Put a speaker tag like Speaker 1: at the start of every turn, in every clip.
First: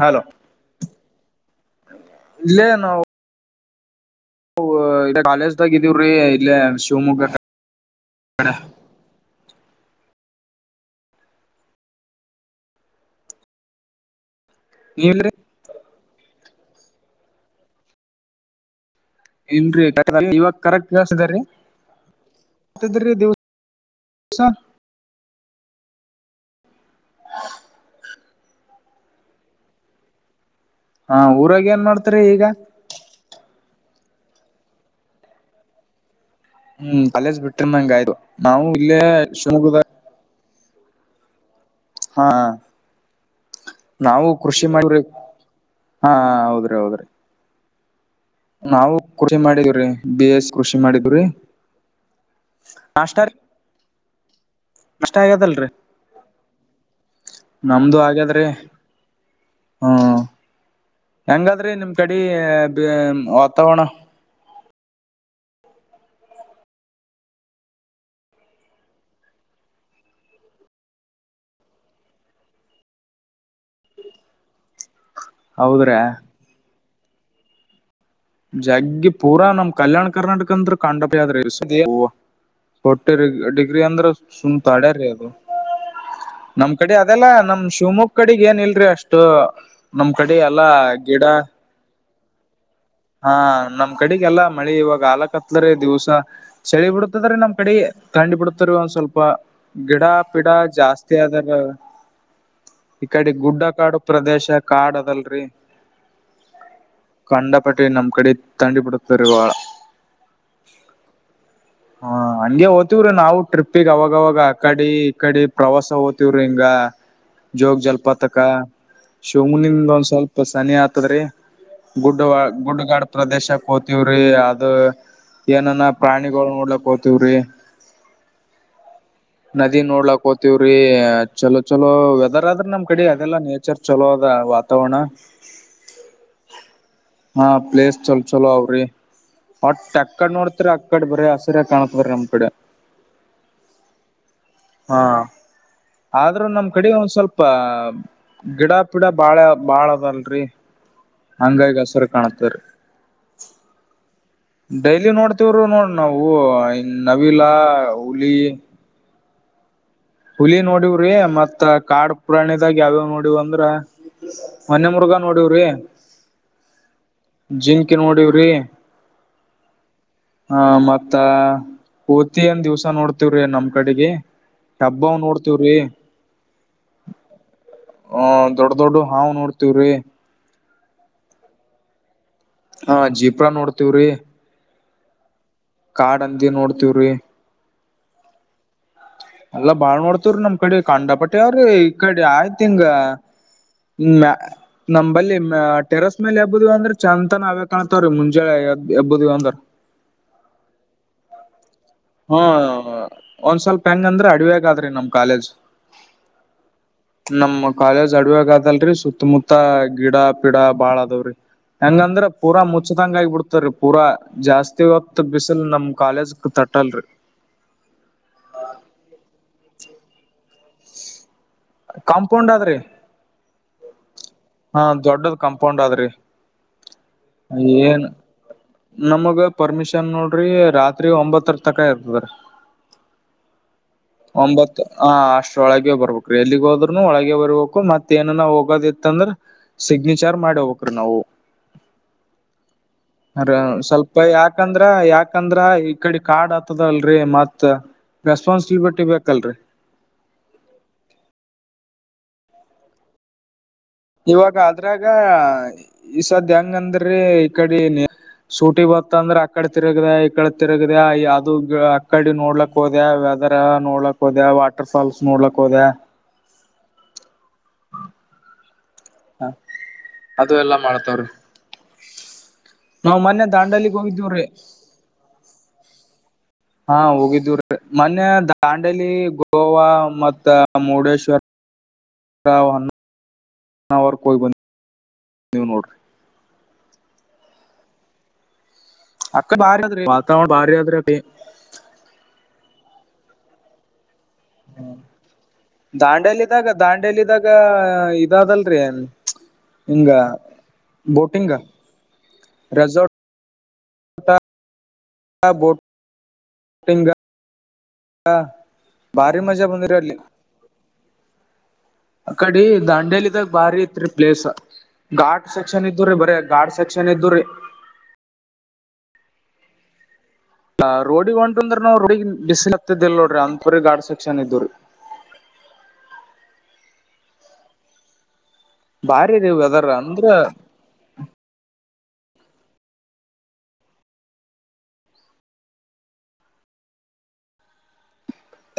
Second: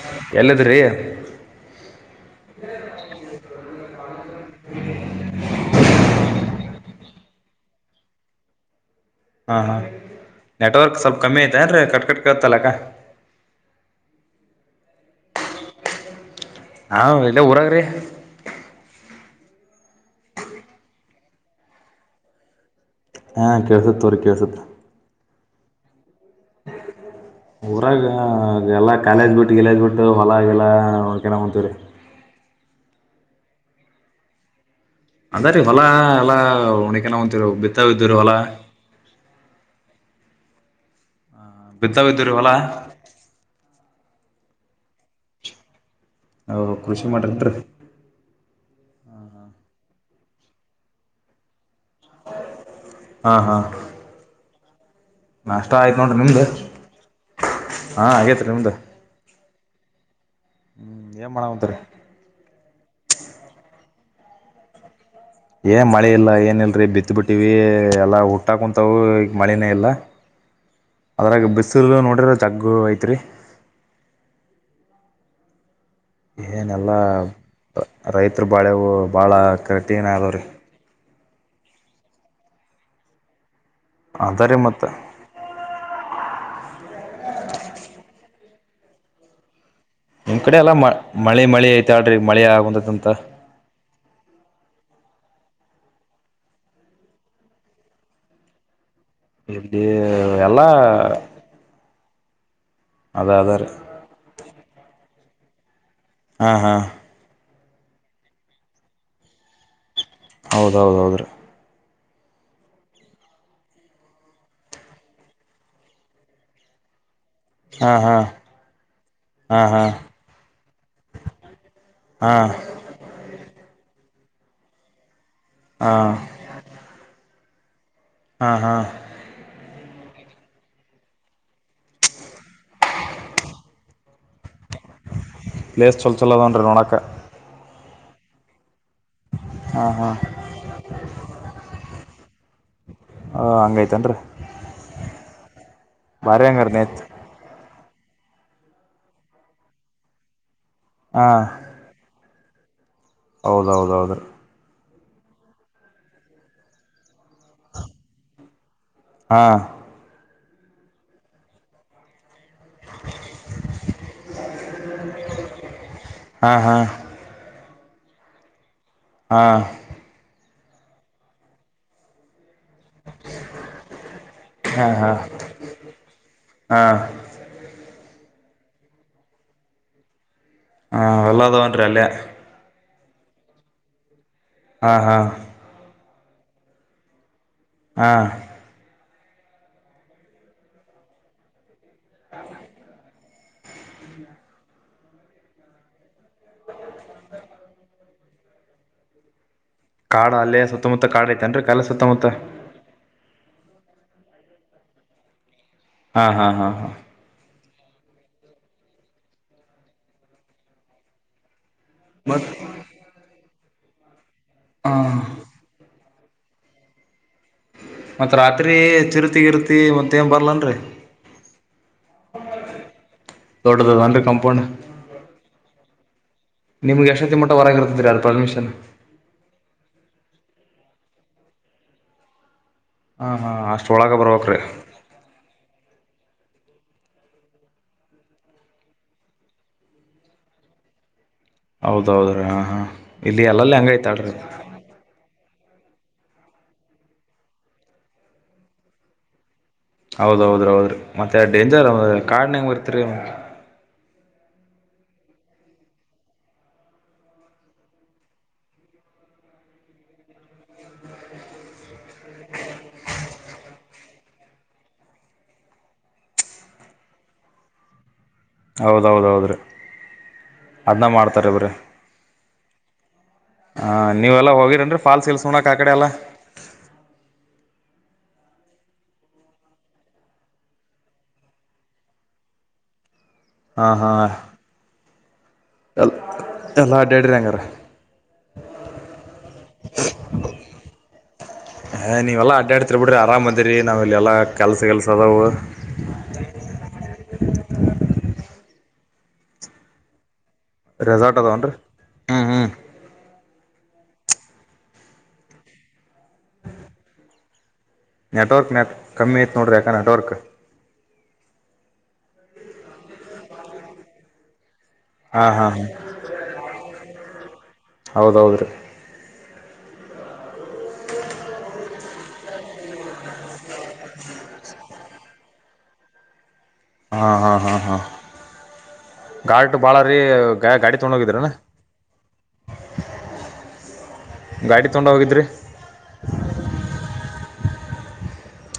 Speaker 1: Hello
Speaker 2: ಎಲ್ಲಿದ್ರಿ
Speaker 1: ಇಲ್ಲೇ ನೋ ಕಾಲೇಜ್ದಾಗ ಇದೀವ್ರಿ ಇಲ್ಲ ಶಿವಮೊಗ್ಗ ಬಡ
Speaker 2: ಹಾ ಹಾ ನೆಟ್ವರ್ಕ್ ಸ್ವಲ್ಪ್ ಕಮ್ಮಿ ಐತೆ ಅಏನ್್ರೆ ಕಟ್ ಕಟ್ಕತ್ತಲ್ಲಕ್ಕ
Speaker 1: ನೀವಲ್ರೀ
Speaker 2: ಹಾ ಇಲ್ಲ ಊರಾಗ್ರಿ
Speaker 1: ಇ ಇವಾಗ ಕರೆಕ್ಟ್ ವ್ಯವಸ್್ದ ರೀ
Speaker 2: ಹಾ ಕಳ್ಸತ್ ಅವ್ರ
Speaker 1: ದಿವ್ಸ
Speaker 2: ಕೇಳ್ಸುತ್ತ ಊರಾಗ ಎಲ್ಲ ಕಾಲೇಜ್ ಬಿಟ್ಟು ಇಲೇಜ್ ಬಿಟ್ಟು ಹೊಲಲ್ಲ
Speaker 1: ಹಾ ಊರಾಗ ಏನ್ ಮಾಡ್ತರಿ ಈಗ
Speaker 2: ಅಂದ್ರೀ ಹೊಲಾ
Speaker 1: ಹ್ಮ್ ಕಲೇಜ್ ಬಿಟ್ಟ್ರ ನಂಗ ಆಯ್ತು
Speaker 2: ಹೊಲ
Speaker 1: ನಾವು ಇಲ್ಲೇ ಶಿವಮಗ್ ಹಾ
Speaker 2: ಬಿತ್ತಾವಿದ್ದರಿ ಅಲಾ
Speaker 1: ನಾವು ಕೃಷಿ ಮಾಡ್ರಿ
Speaker 2: ನಾವು ಕೃಷಿ ಮಾಡ್ರಂತೀ.
Speaker 1: ನಾವು ಕೃಷಿ ಮಾಡಿದಿವ್ರಿ ಬಿ ಎಸ್ ಕೃಷಿ ಮಾಡಿದ್ರಿ.
Speaker 2: ಹಾ ಹಾ.
Speaker 1: ಇಷ್ಟ ಆಗ್ಯದಲ್ರಿ ನಮ್ದು
Speaker 2: ಹಾಂ
Speaker 1: ಆಗ್ಯದ್ರಿ
Speaker 2: ಆಗೇತ್ರಿ ನಿಮ್ದು ಹ್ಞೂ
Speaker 1: ಹ್ಮ.
Speaker 2: ಏನು
Speaker 1: ಹೆಂಗಾದ್ರಿ
Speaker 2: ಮಾಡಕುಂತೀರಿ
Speaker 1: ನಿಮ್ ಕಡೆ ವಾತಾವರಣ.
Speaker 2: ಏ ಮಳೆ ಇಲ್ಲ ಏನ ಇಲ್ರಿ ಬಿತ್ ಬಿಟ್ಟಿವ ಎಲ್ಲ ಹುಟ್ಟಾ ಕುಂತವು ಈಗ ಮಳನೇ ಇಲ್ಲ ಅದ್ರಾಗ ಬಿಸಿ ನೋಡ್ರ ಜಗ್ಗು ಐತ್ರಿ.
Speaker 1: ಹೌದ. ಬ್ರ.
Speaker 2: ಎಲ್ಲ.
Speaker 1: ಜಗ್ಗ ಪೂರ ನಮ ಕಲ್ಯಾಣ
Speaker 2: ಅದಾವ್ರೀ
Speaker 1: ಕರ್ನಾಟಕ ಅಂದರು ಕಂಡ. ಹೊಟ್ಟ. ಅಂದ್ರ
Speaker 2: ಅದ
Speaker 1: ಸು
Speaker 2: ರೀ ಮತ್ತು
Speaker 1: ತಾಡೆ ರದು. ನಮ ಕಡೆ ಅದೆಲ್ಲ ನಮ್ ಶಿವಮೊಗ್ ಕಡೆಗ ಏನ್ ಇಲ್ರಿ ಅಷ್ಟು
Speaker 2: ನಿಮ್ ಕಡೆ ಎಲ್ಲಾ ಮಳೆ ಮಳೆ ಐತಾಳಡ್ರಿ ಮಳೆ ಆಗಂದಂತ
Speaker 1: ಹಾ ನಮ್ ಕಡೆಗೆಲ್ಲ ಮಳೆ ಇವಾಗ ಆಲಕ್ ಹತ್ಲ ದಿವ್ಸ ಚಳಿ ಬಿಡತದ್ರ ನಮ್ ಕಡೆ ತಂಡಿ ಬಿಡತರಿ ಒಂದ್ ಸ್ವಲ್ಪ ಅ
Speaker 2: ಇಲ್ಲಿ
Speaker 1: ಗಿಡ ಪಿಡ
Speaker 2: ಎಲ್ಲ
Speaker 1: ಜಾಸ್ತಿ ಆದದ್ರ ಈ
Speaker 2: ಅದ
Speaker 1: ಕಡೆ
Speaker 2: ಅದ
Speaker 1: ಗುಡ್ಡ
Speaker 2: ರೀ
Speaker 1: ಕಾಡು ಪ್ರದೇಶ ಕಾಡದಲ್ರಿ [inaudible]
Speaker 2: ಹಾ ಹಾ
Speaker 1: ಕಂಡ ಪಟ್ಟ ನಮ್ಮ್ ಕಡೆ ತಂಡಿ ಪಡತರುಗ
Speaker 2: ಹೌದೌದ ಹೌದು ರೀ
Speaker 1: ಹ ಹಗೆ ಓ್ತವ್ರಿ ನಾವು ಟ್ರಿಪ್ಪಿಗ್ ಅವಾಗವಾಗ ಆ ಕಡೆ ಈ ಕಡಿ ಪ್ರವಾಸ ಓ್ತಿವ್ರಿ ಹಿಂಗ ಜೋಗ
Speaker 2: ಹಾಂ
Speaker 1: ಜಲಪಾತಕ
Speaker 2: ಹಾಂ ಹಾಂ
Speaker 1: ಶಿವಮಗ್ನಿಂದ ಒಂದ್ ಸ್ವಲ್ಪ ಸನಿ ಹತದ್ರೆ
Speaker 2: ಹಾಂ ಹಾಂ
Speaker 1: ಗುಡ್ಡ ಪ್ರದೇಶಕ್ಕತಿ ಕೂರಿ ಅದು ಏನನ್ನ ಪ್ರಾಣಿಗಳು ನೋಡ್ಲಕ್ ಹೋಗ್ತವ್ರಿ
Speaker 2: ಹಾ ಹಾ
Speaker 1: ಕೋತವ್ರೀ ಚಲೋ ಚಲೋ ವೆದರ್ ಆದ್ರೆ ನಮ್ ಕಡೆ ಅದೆಲ್ಲ ನೇಚರ್ ಚಲೋ ಅ
Speaker 2: ಲಸ್ ಚಲ ಚಲೋ ಅದನ್ರಿ ನೋಡಕ
Speaker 1: ಹಾ ಪ್ಲೇಸ್ ಚಲ ಚಲೋ ಅವ್ರಿ
Speaker 2: ಹಾಂ
Speaker 1: ವಟ್ಟೆ
Speaker 2: ಹಾಂ
Speaker 1: ಎಕ್ಕಡೆ ನೋಡ್ತರಿ ಅಕ್ಕಡೆ ಬ್ರಿ ಹಸಿರ ಕಾಣತ್ ಬ್ರಿ ನಮ ಡ
Speaker 2: ಹ ಹಂಗೈತನ್ರಿ
Speaker 1: ಹಾ ಆದ್ರೂ ನಮ್ ಕಡೆ ಒಂದ್ ಸ್ವಲ್ಪ ಗಿಡ ಪಿಡ ಬಾಳ ಬಾಳ ಅದಲ್ರಿ ಹಂಗ ಆಗಹಸರ ಕಣುತ್ತರು
Speaker 2: ಹೌದೌದೌದು
Speaker 1: ಡೈಲಿ ನೋಡ್ತವರು ನೋಡ ನಾವು ಇ ನವಿಲಾ ಹುಲಿ
Speaker 2: ಹಾ
Speaker 1: ಹುಲಿ ನೋಡವ್ರಿ ಮತ್ತ್ ಕಾಡ್ ಪುಾಣದಾಗ ಯಾವ್ಯಾವ್ ನೋಡವ್ ಅಂದ್ರ ಮನ್ ಮುರ್ಗಾ ನೋಡವ್ರಿ
Speaker 2: ಹಾಂ ಹಾಂ
Speaker 1: ಜಿ ನೋಡವ್ರಿ
Speaker 2: ಹಾ
Speaker 1: ಹಾ ಮತ್ತ ಊತಿವ್ ಏನ್ ದಿವ್ಸ ನೋಡ್ತವ್ರಿ ನಮ್ ಕಡೆಗೆ
Speaker 2: ಹಾ ಹಾ
Speaker 1: ಹಬ್ಬವನ್ ನೋಡ್ತವ್ರಿ
Speaker 2: ಹಾ
Speaker 1: ಹ ದೊಡ್ ದೊಡ್ ಹಾವ್ ನೋಡ್ತವ್ರಿ
Speaker 2: ಹಾ ಎಲ್ಲ ಅದಾವನ್ರಿ ಅಲ್ಲೇ
Speaker 1: ಹಾ ಜೀಪ್ರಾ ನೋಡ್ತವ್ರಿ
Speaker 2: ಹಾ ಹಾ
Speaker 1: ಕಾಡ್ ಹಂದಿ ನೋಡ್ತವ್ರಿ
Speaker 2: ಹಾ
Speaker 1: ಎಲ್ಲಾ ಬಾಳ್ ನೋಡ್ತೇವ್ರಿ ನಮ್ ಕಡೆ ಕಾಂಡಪಟ ಅವ್ರಿ ಕಡೆ ಆಯ್ತ ಹಿಂಗ ಹ್ಮ ನಮಲ್ಲಿ ಟೆರಸ್ ಮೇಲೆ ಹಬುದು ಅಂದ್ರೆ ಚಾಂತನ್ ಅವೇ ಕಾಣುತ್ತಾ ಮುಂಜೆನೆ ಎಬ್ಬುದು ಅಂದ್ರ
Speaker 2: ಕಾಡ ಅಲ್ಲೇ ಸುತ್ತಮುತ್ತ ಕಾಡ್ ಐತೆನ್ರರಿ ಕಾಲೆಜಿ ಸುತ್ತಮುತ್ತ
Speaker 1: ಹಾ ಒಂದ್ ಸ್ವಲ್ಪ ಹೆಂಗಂದ್ರೆ ಅಡವ್ಯಗ ಆದ್ರಿ ನಮ್ ಕಾಲೇಜ್
Speaker 2: ಹಾ ಹಾ ಹಾ ಹಾ
Speaker 1: ನಮ್ ಕಾಲೇಜ್ ಅಡವಿಯಗದಲ್ರಿ ಸುತ್ತಮುತ್ತ ಗಿಡ ಪಿಡ ಬಾಳ ಅದಾವ್ರರಿ ಹೆಂಗಂದ್ರ
Speaker 2: ಮತ್
Speaker 1: ಪೂರ ಮುಚ್ಚದಂಗ ಆಗ ಬಿಡ್ತ ಮಾತಾರಿ ಪೂರ ಜಾಸ್ತಿ
Speaker 2: ಹ
Speaker 1: ಹೊತ್ತು ಬಿಸಿಲು ನಮ್ಮ ಕಾಲೇಜ್ ತಟ್ಟ ಟಲ್ ರೀ
Speaker 2: ಮತ್ತ ರಾತ್ರಿ ಚಿರುತಿ ಗಿರ್ತಿ ಮತ್ತ ಏನ್ ಬರ್ಲ
Speaker 1: ಕಾಂಪೌಂಡ್ ಆದ್ರಿ
Speaker 2: ದೊಡ್ಡದದನ್ರಿ ಕಂಪೌಂಡ್
Speaker 1: ಹ ದೊಡ್ಡದ ಕಾಂಪೌಂಡ್ ಆದ್ರಿ
Speaker 2: ನಿಮ್ಗೆ ಎಷ್ಟೊತ್ತಿ ಮಟ್ಟ ಹೊರಗ
Speaker 1: ಏನ್
Speaker 2: ಇರ್ತದ್ರಿ ಅದ ಪರ್ಮಿಷನ್
Speaker 1: ನಮಗ ಪರ್ಮಿಷನ್ ನೋ ರಿ ರಾತ್ರಿ ಒಂಬತ್ತರ ತಕ ಇರ್ತದೀ
Speaker 2: ಹಾ ಹಾ ಅಷ್ಟ ಒಳಗ ಬರಬೇಕ್ರಿ
Speaker 1: ಒಳಗ ಬರ್ಬೇಕ್ರೀ ಎಲ್ಲಿಗ್ ಹೋದ್ರುನು ಒಳಗೆ ಬರ್ಬೇಕಕ್ ಮತ್ಏನ ನ ಹೋಗೋದಿತ್ತ ಅಂದ್ರ ಸಿಗ್ನೇಚರ್ ಮಾಡಿ ಹೋಗಬೇಕ್ ನಾವು
Speaker 2: ಹೌದೌದ್ರೀ ಹಾ ಹಾಂ ಇಲ್ಲಿ
Speaker 1: ಅ
Speaker 2: ಎಲ್ಲಲ್ಲಿ ಹಂಗ
Speaker 1: ಸ್ವಲ್ಪ
Speaker 2: ಐತಾಳ್ರಿ
Speaker 1: ಯಾಕಂದ್ರ ಯಾಕ ಯಾಕಂದ್ರ ಈ ಕಡೆ ಕಾರ್ಡ್ ಆತದಲ್ರರಿ ಮತ್ ರೆಸ್ಪಾನ್ಸಿಬಲಿಟಿ ಬೇಕಲ್ರರಿ
Speaker 2: ಹೌದ್ದ್ರ ಹೌದ್ರೀ ಮತ್ತೆ ಡೇಂಜರ್ ಕಾಡ್ ಹೆಂಗ್ ಬರ್ತರಿ
Speaker 1: ಇವಾಗ ಅದ್ರಾಗ ಈಸದ ಹೆಂಗ ಅಂದ್ರಿ ಈಕಡಿ ಸೂಟಿ ಬತ್ತ ಅಂದ್ರ ಆಕಡೆ ತಿರುಗದೆ ಈ ಕಡೆ ತಿರುಗದ ಅದು ಅಕಡಿ ನೋಡ್ಲಕ್ ಹೋದೆ ವೆದರ್ ನೋಡ್ಲಕ್ ಹೋದೆ ವಾಟರ್ಫಾಲ್ಸ್ ನೋಡ್ಲಕ್ ಹೋದೆ
Speaker 2: ಹೌದ ಹೌದ ಹೌದು ರೀ
Speaker 1: ಅದು ಎಲ್ಲಾ
Speaker 2: ಅದನ್ನ
Speaker 1: ಮಾಡ್ತಾವ್ರಿ
Speaker 2: ಮಾಡ್ತಾರೆ ಬಿಡ್ರಿ
Speaker 1: ನಾವ್ ಮೊನ್ನೆ ದಾಂಡಲಿಗ್
Speaker 2: ಹಾ
Speaker 1: ಹೋಗಿದ್ದೀವ್ರಿ
Speaker 2: ನೀವೆಲ್ಲಾ ಹೋಗಿರನ್ರಿ ಫಾಲ್ಸ್ ಗಿಲ್ಸ್ ನೋಡೋಕೆ ಆ ಕಡೆ ಎಲ್ಲಾ
Speaker 1: ಹಾ ಹೋಗಿದೀವಿರಿ ಮೊನ್ನೆ ದಾಂಡೇಲಿ ಗೋವಾ ಮತ್ತ ಮುರುಡೇಶ್ವರ್ [inaudible]
Speaker 2: ಹಾ ಹಾ
Speaker 1: ಬಂದೀವ್ ನೋಡ್ರಿ
Speaker 2: [unintelligible] ಎಲ್ಲಾ ಅಡ್ಯಡಿರಿ [unintelligible] ಹಂಗರ
Speaker 1: ಅಕ್ಕ ಭಾರ ಭ ಭಾರ ಯಾತ್ರರೆ [unintelligible]
Speaker 2: ಏ ನೀವೆಲ್ಲ ಅಡ್ಡಾಡ್ತಿರ್ [unintelligible]
Speaker 1: ಹ
Speaker 2: ಕೆಲ್ಸ ಗಿಲ್ಸ ಅದಾವು
Speaker 1: ದಾಂಡಲಿದಾಗ ದಾಂಡಲಿದಾಗ ಹ ಇದಾದಲ್ [unintelligible] ಹಿಂಗ
Speaker 2: ರೆಸಾರ್ಟ್
Speaker 1: ಬೋಟಿಂಗ್
Speaker 2: ಅದಾವನ್ರೀ ಹ್ಮ್ ಹ್ಮ್.
Speaker 1: ರೆಸಾರ್ಟ್ ಹ ಬೋಟ್ಟಂಗ [inaudible]
Speaker 2: ನೆಟ್ವರ್ಕ್ ನೆಟ್ ಕಮ್ಮಿ ಐತ್ ನೋಡ್ರಿ ಯಾಕ ನೆಟ್ವರ್ಕ್
Speaker 1: ಅ ಕಡೆ ದಾಂಡೇಲಿದಾಗ ಬಾರಿ ಇತ್ರಿ ಪ್ಲೇಸ್
Speaker 2: ಹಾ
Speaker 1: ಘಾಟ್
Speaker 2: ಹಾ ಹಾ
Speaker 1: ಸೆಕ್ಷನ್ ಇದ್ದುರೀ ಬರಿ ಘಾಟ್ ಸೆಕ್ಷನ್ ಇದ್ದರೀ
Speaker 2: ಹೌದೌದ್ರೀ
Speaker 1: ಆ ರೋಡಿಗ ಹೊಂಟು ಅಂದ್ರ ನಾವು [unintelligible] ರೋಡಿ ಬಿಸಿ ಹತ್ತಿದ್ದಿಲ್ ನೋಡ್ರಿ ಅಂತಪೂರಿ ಗಾಡ್ ಸೆಕ್ಷನ್ ಇದ್ರಿ
Speaker 2: ಹಾ ಹಾ ಹಾ ಹಾ
Speaker 1: ಬಾರಿ ರೀ
Speaker 2: ಗಾಟು
Speaker 1: ವೆದರ್
Speaker 2: ಬಾಳ್ರೀ
Speaker 1: ಅಂದ್ರ
Speaker 2: ಗಾ ಗಾಡಿ ತಗೊಂಡ ಹೋಗಿದ್ರನಾ ಗಾಡಿ ತೊಂಡ ಹೋಗಿದ್ರಿ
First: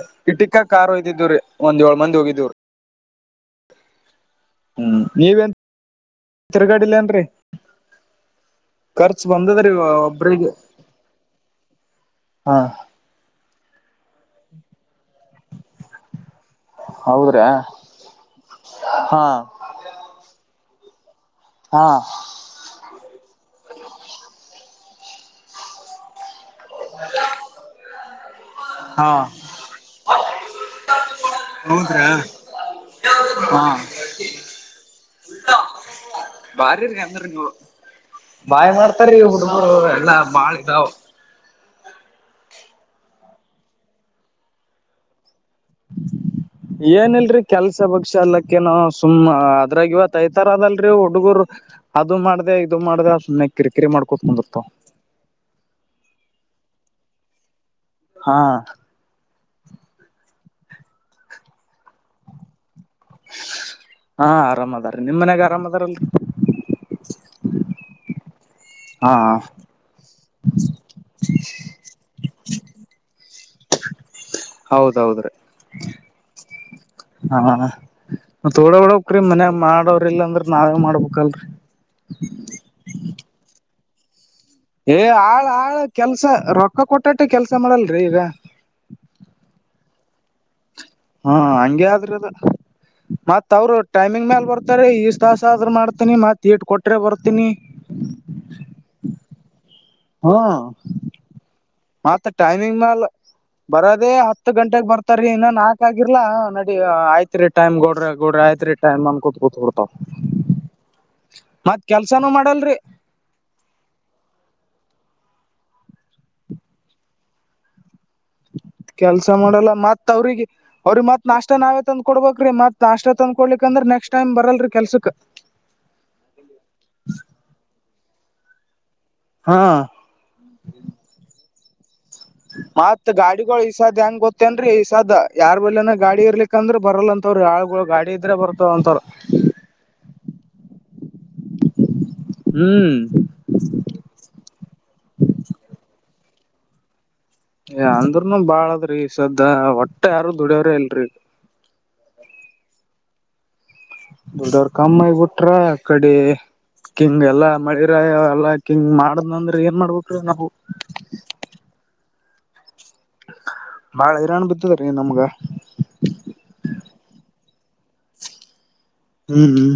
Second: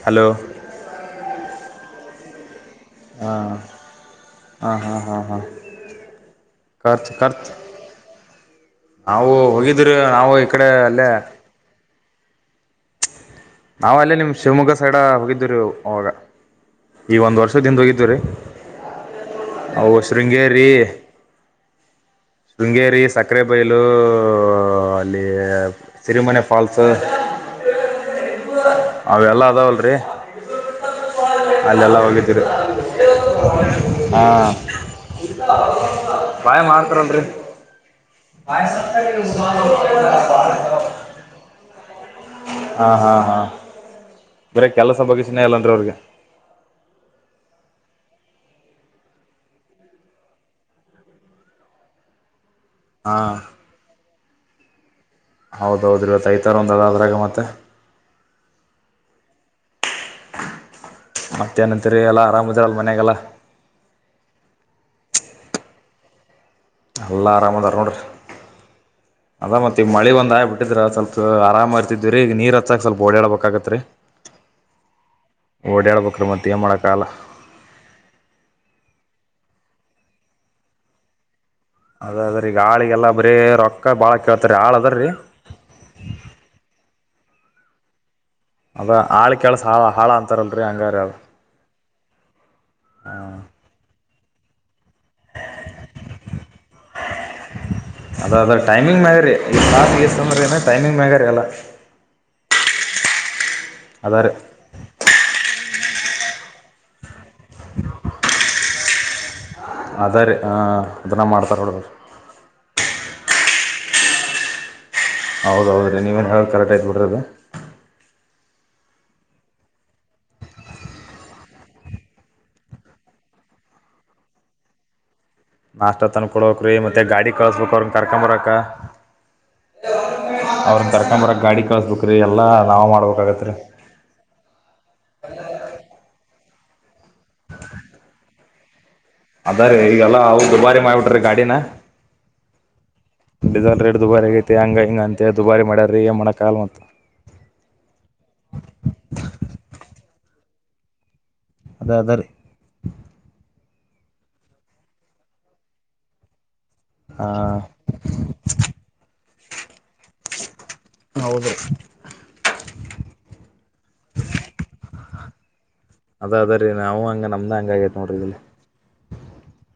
Speaker 2: ಹಲೋ
Speaker 1: ಇಟಿಕ್ಕ ಕಾರ್ [unintelligible] ಇದ್ದಿದ್ದೂರಿ ಒಂದ್ಏಳ ಮಂದಿ ಹೋಗಿದೀವಿರಿ [unintelligible]
Speaker 2: ಹಾ ಹಾ ಹಾ
Speaker 1: ಹ್ಮ್
Speaker 2: ಹಾ ಹಾ
Speaker 1: ನೀವೇನ್
Speaker 2: ಖರ್ಚ
Speaker 1: ತಿರ್ಗಾಡಿಲ್ಲೇನ್ರಿ
Speaker 2: ಖರ್ಚ್
Speaker 1: ಖರ್ಚು
Speaker 2: ನಾವು
Speaker 1: ಬಂದದ್ರಿ
Speaker 2: ಹೋಗಿದ್ರ ನಾವು ಈ
Speaker 1: ಒಬ್ರಿಗೆ
Speaker 2: ಕಡೆ ಅಲ್ಲೇ
Speaker 1: ಹಾ [unintelligible]
Speaker 2: ನಾವು ಅಲ್ಲೇ ನಿಮ್ ಶಿವಮೊಗ್ಗ ಸೈಡ ಹೋಗಿದ್ದರಿ ಅವಾಗ ಈ ಒಂದ್
Speaker 1: ಹೌದ್ರಾ
Speaker 2: ವರ್ಷದಿಂದ ಹೋಗಿದವ್ರೀ
Speaker 1: ಹಾ
Speaker 2: ಅವು ಶೃಂಗೇರಿ
Speaker 1: ಹಾ
Speaker 2: ಶೃಂಗೇರಿ ಸಕ್ಕರೆ ಬೈಲು ಅಲ್ಲಿ ಸಿರಿಮನೆ ಫಲ್ಸ್
Speaker 1: ಹಾ
Speaker 2: ಅವೆಲ್ಲ ಅದಾವಲ್ರಿ ಅಲ್ಲೆಲ್ಲ
Speaker 1: ಹೌದ್ರಾ
Speaker 2: ಹೋಗಿದ್ದೀರಿ
Speaker 1: ಹಾ
Speaker 2: ಹಾ ಪಾಯ
Speaker 1: ಬಾರಿರಿ ಅಂದ್ರ
Speaker 2: ಮಾಡ್ತಾರಲ್ರರಿ [unintelligible]
Speaker 1: ನೀವು ಬಾಯ್ ಮಾಡ್ತಾರೀ ಹುಡುಗುರು ಎಲ್ಲಾ ಬಾಳ ಇದಾವ.
Speaker 2: ಹಾ ಹಾ ಹಾ ಬರಿ ಕೆಲಸ ಬಗ್
Speaker 1: ಏನಲ್ರಿ ಕೆಲ್ಸ ಬಗ್ [unintelligible] ಸುಮ್ಮ ಅದ್ರಾಗ ಇವತ್ [unintelligible] ತರ ಅದಲ್ರಿ ಹುಡುಗರ್ ಅದು ಮಾಡ್ದೇ ಮಾಡದೆ
Speaker 2: ಹಾಂ
Speaker 1: ಸುಮ್ನೆ ಕಿರಿ ಮಾಡ [unintelligible]
Speaker 2: ಹೌದೌದ್ರಿ ಇವತ್ತು ಐತಾರ [unintelligible] ಒಂದ ಅದ್ರಾಗ ಮತ್ತೆ
Speaker 1: ಹಾ.
Speaker 2: ಮತ್ತ ಏನತ್ರಿ ಎಾ ಆರಾಮ್ ಇದ್ರ.
Speaker 1: ಹಾ ಆರಾಮದಾರೆ ನಿಮ್ ಮನ್ಯಾಗ. ಗ್ರಾಮದರಲ್ಲಿ.
Speaker 2: ಅಲ್ಲ ಆರಾಮಂದ್ ಅರೋೊಂಡ್ರರಿ.
Speaker 1: ಹಾ ಹಾ
Speaker 2: ಅದ ಮತ್ತೆ ಈ ಮಳಿ ಒಂದ್್ಬ ಬಿಟ್ಟಿದ್ರ ಸ್ವಲ್ಪ ಆರಾಮ ಇರ್ತಿದ್ರರಿ ಈಗ ನೀರ್ ಹತ್ತ ಸ್ವಲ್ಪ ಓಡಾಳ್ಬ. ಕ್ಕಗತ್ರಿ.
Speaker 1: ಹೌದೌದ್ರೀ
Speaker 2: ಮತ್ತ ಏನ್ ಮಾಡಕ್ಕಾಗಲ್ಲ
Speaker 1: ಹ ಮೋಡ ಡ ಕ್ರ ಮನ. ಮಾಡೋ್ರಲ್ಲ ಅಂದ್ರ ನಾವೇ ಮಾಡ್ಬೇಕಲ್ರರಿ.
Speaker 2: ಅದೇ ಅದ್ರ ಈಗ ಆಳಿಗೆಲ್ಲ ಬರೀ ರೊಕ್ಕ. ಬಳ.
Speaker 1: ಏ ಆಳ್ ಆಳ್ ಕೆಲ್ಸ ರೊಕ್ಕ ಕೊಟ್ಟ. ಒಟ್ಟಟ್ಟ ಕೆಲಸ ಮಾಡಲ್ರಿೀ ಈಗ.
Speaker 2: ಅದ ಆಳ ಕೆೇಳಸ ಹಳ ಹಾಳ ಅಂತಾರ.
Speaker 1: ಹಾ ಹಗೆ ಆದ್ರದು ಮತ್ ಅವರು ಟೈಮಿಂಗ್ ಮೇಲೆ. ತಾರೆ ಈಷ್ಟ ತಾಸ ಆದ್ರರು ಮಾಡ್ತನಿ ಮತ್ ಇಟ್ ಕೊಟ್ರೆ ಬರ್ತೀನಿ. ಹ್ಮ್
Speaker 2: ಟಮಿಂಗ್ ಮ್ಯಾಗೇರಿ ಎಲ್ಲಾ.
Speaker 1: ನಿಮ್ಮಾಲ ಬರೋದೇ ಹತ್ತು ಗಂಟೆೆಗೆ ಬರ್ತಾರೀ ಇನ್ನು ನಾಲ್ಕು ವಾಗಿರ್ಲಾ ನಡಿ ಆಯ್ತ ೈ್ ಗಡ ಗಡ ಆ ತ್ರಿ ಟೈಮ್ ಅನಕೋತ ಕುತ್ತ ೋಡ್ತಾವ
Speaker 2: ಅದ ರೀ ಹಾಂ ಅದನ್ನ ಮಾಡ್ತಾರ
Speaker 1: ಮತ್
Speaker 2: ನೋಡ್ರಿ
Speaker 1: ಕೆಲ್ಸಾನೂ ಮಾಡಲ್ರಿ
Speaker 2: ಹೌದ ಹೌದು ರೀ ನೀವೇನು ಹೇಳಿ ಕರೆಕ್ಟ್ ಆಯತು ಬಿಡ್ರದು
Speaker 1: ಕೆಲ್ಸ ಮಾಡಲ್ಲ ಮತ್ ಅವ್ರಿಗ ಅವ್ರಿಗ ಮತ್ ನಾಷ್ಟ ನಾವೇ ತಂದ ಕೊಡಬೇಕರಿ ಮತ್ ನಾಷ್ಟ ತಂದ್ಕೊಡ್ಲಿಕ್ಂದ್ರೆ ನೆಕ್ಸ್ಟ್ ಟೈಮ್ ಬರಲ್ರರಿ ಕೆಲ್ಸಕ್
Speaker 2: ಮಾಸ್ಟರ್ ತನ್ ಕೊಡಕ್ರೀ ಮತ್ತೆ ಗಾಡಿ ಕಳಸ್ಬೇಕಕ್ ಕರ್ಕಂಬರಕ್ಕ
Speaker 1: ಹಾ
Speaker 2: ಅವ್ರನ್ನ ತರ್ಕೊಂಬರ ಗಾಡಿ ಕಸ್ಬುಕ್
Speaker 1: ಮತ್ ಗಾಡಿಗಳು ಈಸಾದ್ ಹೆಂಗ್ ಗೊತ್ತೇನ್ರರಿ ಈಸಾದ್ ಯಾರ್ ಬಲ್ನ ಗಾಡಿ ಇರ್ಲಿಕ್ಕೆ ಯಾಂದ್ರೆ ಬಲ್ಲ ಅಂತವ್ ಯಾಳ್ಗಳು ಗಾಡಿ ಇದ್ರೆ ಬರ್ತವ ಅಂತವ್
Speaker 2: ಮ ಗಾಡಿಿನ
Speaker 1: ಹ್ಮ್
Speaker 2: ಡೀಸೆಲ್ ರೇಟ್ ದುಬಾರಿ ಆಗೈತೆ ಹಂಗ ಹಿಂಗ ಅಂತೆ ದುಬಾರಿ ಮಾಡ್ಯಾರಿ ಏನ್ ಮಾಡ ಕಾಲ್ ಮತ್ತ
Speaker 1: ಅಂದ್ರೂನು ಬಾಳದ್ರಿ ಸದ್ದ ಹೊಟ್ಟೆ ಯಾರ ದುಡ್ಯೋರೇ ಇಲ್ರಿ
Speaker 2: ಅದ ಅದ ರೀ
Speaker 1: ದೊಡ್ಡವ್ರ ಕಮ್ಮಾಯಬಟ್ರ ಆ ಕಡೆ ಕಿಂಗ ಎಲ್ಲಾ ಮಳಿರ ಎಲ್ಲಾ ಕಿಂಗ್ ಮಾಡದ್ನಂದ್ರ ನ್ ಮಾಡ್ಬೇಕು ರೀ ನಾವು
Speaker 2: ಹೌದ್ರಿ
Speaker 1: ಬಾಳ್ ಹೈರಾಣ ಬಿದ್ದಿದ್ರಿ ನಮಗ
Speaker 2: ನೋಡ
Speaker 1: ಹ್ಮ್ ಹ್ಮ್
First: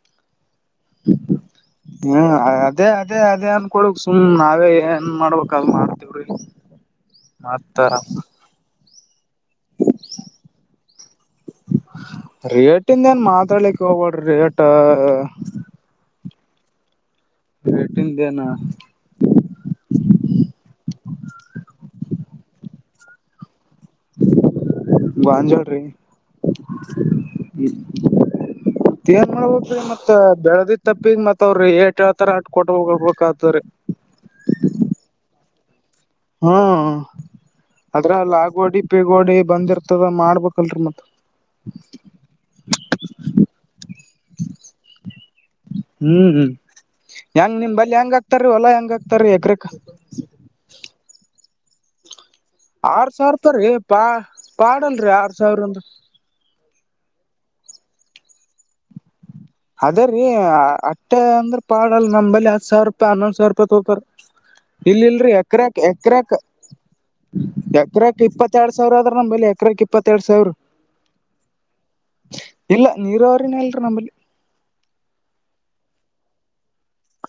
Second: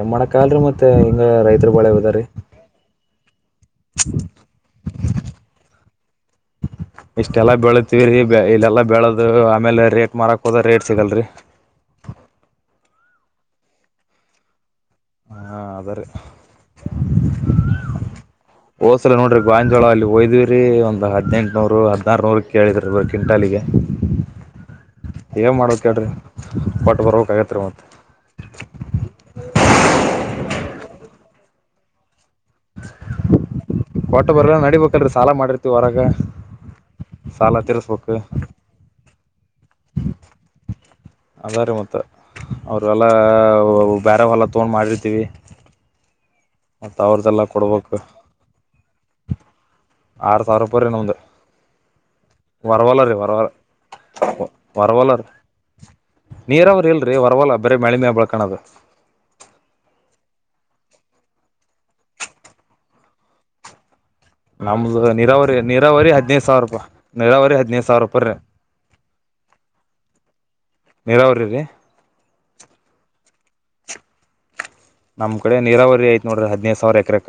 Speaker 2: ಏನ್ ಮಾಡಕ್ಕಾಗಲ್ಲ ರೀ ಮತ್ತೆ ಮತ್ತೆ ಹಿಂಗ ರೈತರು ಬಳೆವದಾರಿ
Speaker 1: ಹ್ಮ್ ಅದೇ ಅದೇ ಏನ್ ಕೊಡಕ್ ಸುಮ್ ನಾವೇ ಏನ್ ಮಾಡ್ಬೇಕ ಅದು ಮಾಡ [unintelligible]
Speaker 2: ಇಷ್ಟೆಲ್ಲಾ ಬೆಳತವಿ ರೀ ಇಲ್ಲೆಲ್ಲಾ ಬೆಳದ ಅದು ಆಮೇಲೆ ರೇಟ್ ಮಾರಕ್ ಹೋದ ರೇಟ್ ಸಿಗಲ್ರಿ
Speaker 1: ನ್ ಮಾತ್ರಕ್ ಹೋಗಬ್ರ ರೇಟ್
Speaker 2: ಹಾ ಅದಾರೀ
Speaker 1: ರೇಟಿಂದ ಏನ್
Speaker 2: ಹೋಸಲ ನೋಡ್ರಿ ಗಾಂಜೋಳ ಅಲ್ಲಿ ಹೋಯ್ದ್ವಿ್ರರಿ ಒಂದ್ ಹದ್ನೆಂಟನೂರು ಹದ್ನಾರ ನೂರ್ ಕೇಳಿದ್ರಿ ಅವರ್ ಕಿಂಟಾಲಿಗೆ
Speaker 1: ಗಂಜೋಳ್ರಿರ್
Speaker 2: ಹೇಳ್ರಿ ಕೊಟ್ಟ ಬರ್ಬೇಕಾಗತ್ರಿ ಮತ್ತೆ
Speaker 1: ನೋಡ್ಬ ಮತ್ತತ್ ಬೆಳದಿ ತಪ್ಪಿದ ಮತ್ ಅವ್ರರು ಏ
Speaker 2: ಪೋಟ ಬರ ನಡಿಬೇಕಲ್ ಸಾಲ ಮಾಡಿರ್ ರ
Speaker 1: ಹ್ಮ ಅದ್ರ ಅಲ್ಲ ಆಗೋಡಿ ಪಿಗೋಡಿ ಬಂದಿರ್ತದ ಮಾಡ್ಬೇಕಲ್ರರಿ ಮತ್ತ
Speaker 2: ಅದಾರೆ ಮತ್ತ ಅವ್ರ ಎಲ್ಲ ಬೇರ ಹೂಲ್ಲ ತಗೊಂಡ್ ಮಾಡಿರ್ತೀವಿ
Speaker 1: ಹ್ಮ್ ಹ್ಮ್
Speaker 2: ಮತ್ತು ಅವ್ರದ್ದೆಲ್ಲ
Speaker 1: ಹೆಂಗ್ ನಿಮ್ ಬಲ್ಲಿ
Speaker 2: ಕೊಡ್ಬೇಕು
Speaker 1: ಹೆಂಗ ಆಗ್ತಾರೀ ಹೊಲ ಹೆಂಗ ಆಕ್ತಾರ ಎಗ್ರಕ
Speaker 2: ಆರು ಸಾವಿರ ರೂಪಾಯಿ ರೀ ನಮ್ದು ವರವಲ
Speaker 1: ಆರ್
Speaker 2: ರೀ ವರವಲ
Speaker 1: ಸಾವಿರಪರೀ ಪಾ
Speaker 2: ವರವಲ
Speaker 1: ಪಾಡಲ್ರಿ ಆರ್ ಸಾವಿರ ಅಂದು
Speaker 2: ಲೀ ಹೊರವಲ್ಲ ಬರ ಮಳ ಮೆ ಬಳ್ಕಣದು
Speaker 1: ಅದೇ ರೀ ಅಟ್ಟೆ ಅಂದ್ರ ಪಾಡಲ್ ನಮ್ಮಳ ಹತ್ ಸಾವಿರ ರೂಪಾಯಿ ಹನ್ನೊಂದ್ ಸಾವಿರ ರೂಪಾಯಿ ತೊಕ ಇಲ್ಲಿ
Speaker 2: ನಮ್ಮದು
Speaker 1: ಇಲ್ರಿ
Speaker 2: ನೀರಾವರಿ
Speaker 1: ಎಕ್ರಾಕ್
Speaker 2: ನೀರಾವರಿ
Speaker 1: ಎಕ್ರಕ್
Speaker 2: ಹದಿನೈದು ಸಾವಿರ ರೂಪಾಯಿ ನೀರಾವರಿ ಹದಿನೈದು ಸಾವಿರ
Speaker 1: ಎಕ್ರಾಕ್
Speaker 2: ರೂಪಾಯಿ ರೀ
Speaker 1: ಇಪ್ಪತ್ತೆರಡ್ ಸಾವಿರ ಅದ್ರ ನಮಲ್ಲಿ ಎಕ್ರಾಕ್ ಇಪ್ಪತ್ತೆರಡ್ ಸಾವಿರ
Speaker 2: ನೀರಾವರಿ ರೀ
Speaker 1: ಇಲ್ಲ ನೀರ ಅವ್ರನ ಇಲ್ರ ನಮ್ಮಲ್ಲಿ
Speaker 2: ನಮ್ಮ ಕಡೆ ನೀರಾವರಿ ಆಯತು ನೋಡ್ರರಿ ಹದಿನೈದು ಸಾವಿರ ಎಕರೆಕ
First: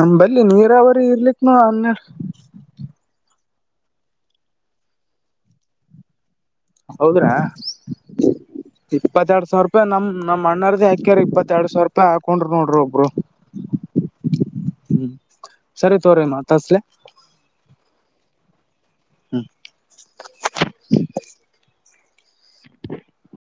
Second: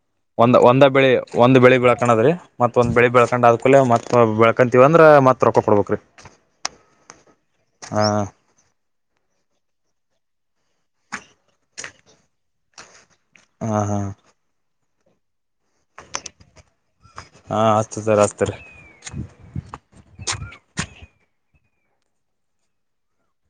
Speaker 1: ನಂಬಲ್ಲಿ
Speaker 2: ಒಂದ್ ಒಂದ
Speaker 1: ನೀರಾವರಿ
Speaker 2: ಬೆಳಿ
Speaker 1: ಇರ್ಲಿಕ್ನು
Speaker 2: ಒಂದ್ ಬೆಳಿ
Speaker 1: ಹನ್ನೆರಡ್
Speaker 2: ಬೆಳ್ಕಣದ್ರೀ ಮತ್ತ ಒಂದ್ ಬೆಳಿ ಬೆಳಳ್ಕೊಂಡ ಲೆ ಮತ್ ಬೆಳ್ಕಂತೀವ ಅಂದ್ರ ಮತ್ ರೊಕ್ಕ ಕೊಡ್ಬೇಕೇಕ್ರಿ
Speaker 1: ಹೌದ್ರ ಇಪ್ಪತ್ತ ಎರಡ್ ಸಾವಿರ ರೂಪಾಯಿ ನಮ ನಮ್ಮ್ ಅಣ್ಣರ ಯಾಕ್ಯ್ರ ಇಪ್ಪತ್ತ ಎರ ಸಾವಿರ ರೂಾಯಿ ಹಾಕೊಂಡ್ ನೋಡ್ರಿ ಒಬ್ರು
Speaker 2: ಹಾಂ ಹಾಂ
Speaker 1: ಹ್ಮ್ ಸರಿ ತೋ್ರಿ ಮಾತ್ತಸ್ಲೆ
Speaker 2: ಚದರಸ್ತ್ರ
Speaker 1: ಹ್ಮ್ [inaudible]